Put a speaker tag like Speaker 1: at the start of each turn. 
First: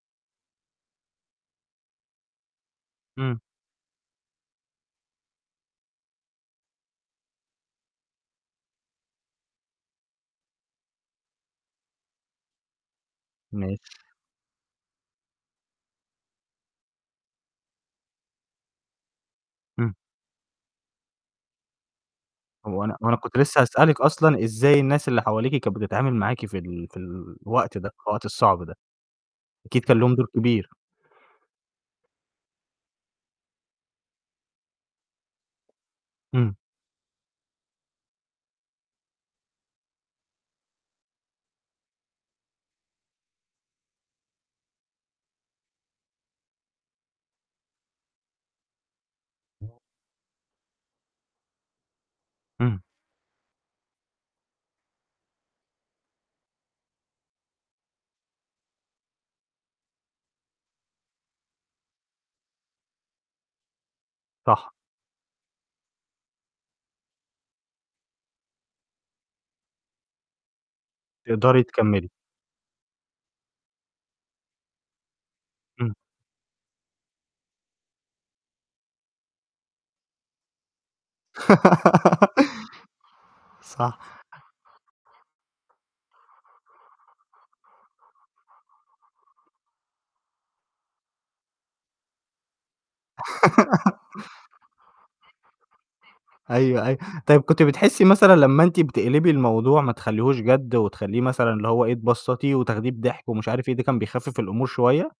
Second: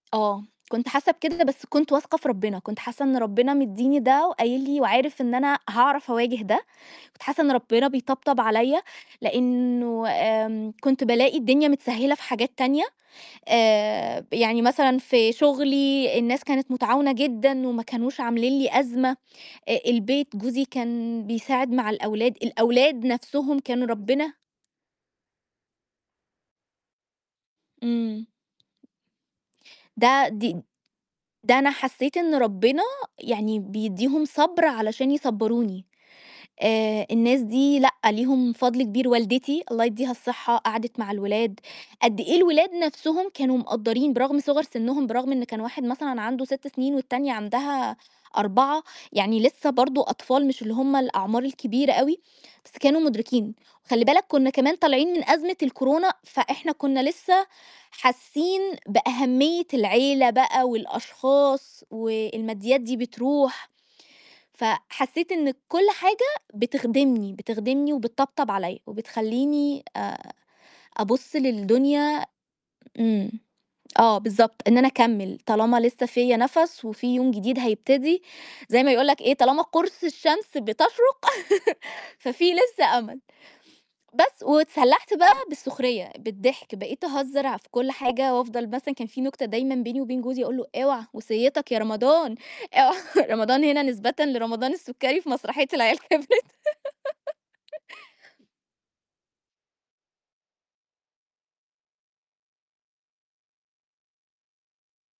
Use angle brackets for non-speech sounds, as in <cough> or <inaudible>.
Speaker 1: آه. كنت حاسّة بكده، بس كنت واثقة في ربنا، كنت حاسّة إن
Speaker 2: إمم.
Speaker 1: ربنا مدّيني ده وقايل لي وعارف إن أنا هاعرف أواجه ده، كنت حاسّة إن ربنا بيطبطب عليَّ، لأنه آمم كنت بالاقي الدنيا متسهّلة في حاجات تانية،
Speaker 2: ماشي.
Speaker 1: آآ، يعني مثلًا في شغلي الناس كانت متعاونة جدًا وما كانوش عاملين لي أزمة،
Speaker 2: إمم.
Speaker 1: البيت جوزي كان بيساعد مع الأولاد،
Speaker 2: هو أنا
Speaker 1: الأولاد
Speaker 2: هو أنا كنت
Speaker 1: نفْسهم
Speaker 2: لسه
Speaker 1: كانوا
Speaker 2: هاسألِك
Speaker 1: ربنا
Speaker 2: أصلًا إزاي الناس اللي حواليكِ كانت بتتعامل معاكِ في ال في الوقت ده، في الوقت
Speaker 1: إمم.
Speaker 2: الصعب ده؟ أكيد كان ليهم دور
Speaker 1: ده دي
Speaker 2: كبير.
Speaker 1: ده أنا حسّيت إن ربنا يعني بيدّيهم صَبْر علشان يصبّروني.
Speaker 2: إمم.
Speaker 1: آآ الناس دي لأ ليهم فضل كبير، والدتي الله يدّيها الصحة، قعدت مع الولاد، قد إيه الولاد نفْسهم كانوا مقدَّرين برغم صِغَر سنهم برغم إن كان واحد مثلًا عنده 6 سنين والتانية عندها 4، يعني لسه برضو أطفال مش اللي هُم الأعمار الكبيرة أوي، بس
Speaker 2: إمم.
Speaker 1: كانوا مدركين، وخلّي بالك كنّا كمان طالعين من أزمة الكورونا، فإحنا كنّا لسه حاسّين بأهمية العيلة بقى والأشخاص والماديات دي بترُوح،
Speaker 2: صح.
Speaker 1: فحسيت إن كل حاجة بتخدمني، بتخدمني وبتطبطب عليَّ وبتخلّيني آآ أبُص
Speaker 2: تقدَري تكمِّلي.
Speaker 1: للدنيا إمم. آه، بالضبط، إن أنا أكمِّل طالما
Speaker 2: إمم.
Speaker 1: لسه فيَّ نفْس وفي يوم جديد هيبتدي زَي ما يقول لك إيه، طالما قُرص الشمس بتشرق <laughs> ففيه لسه أمل،
Speaker 2: <laughs> صح.
Speaker 1: بس واتسلحت بقى بالسخرية بالضحك، بقيت أهزّر في كل حاجة وأفضَل مثلًا كان فيه نكتة دايمًا بيني وبين جوزي أقول له: "اوعى وصيتك يا رمضان،" آه، رمضان هنا نسبةً
Speaker 2: <laughs>
Speaker 1: لرمضان السكري في مسرحية العيال كبرت.
Speaker 2: أيوه، أيوه. طيب كنتِ
Speaker 1: <laughs>
Speaker 2: بتحسّي مثلًا لمّا أنتِ بتقلبي الموضوع ما تخلّيهوش جَد وتخلّيه مثلًا اللي هو إيه، تبسطيه وتاخديه بضحك ومش عارف إيه، ده كان بيخفف الأمور شوية؟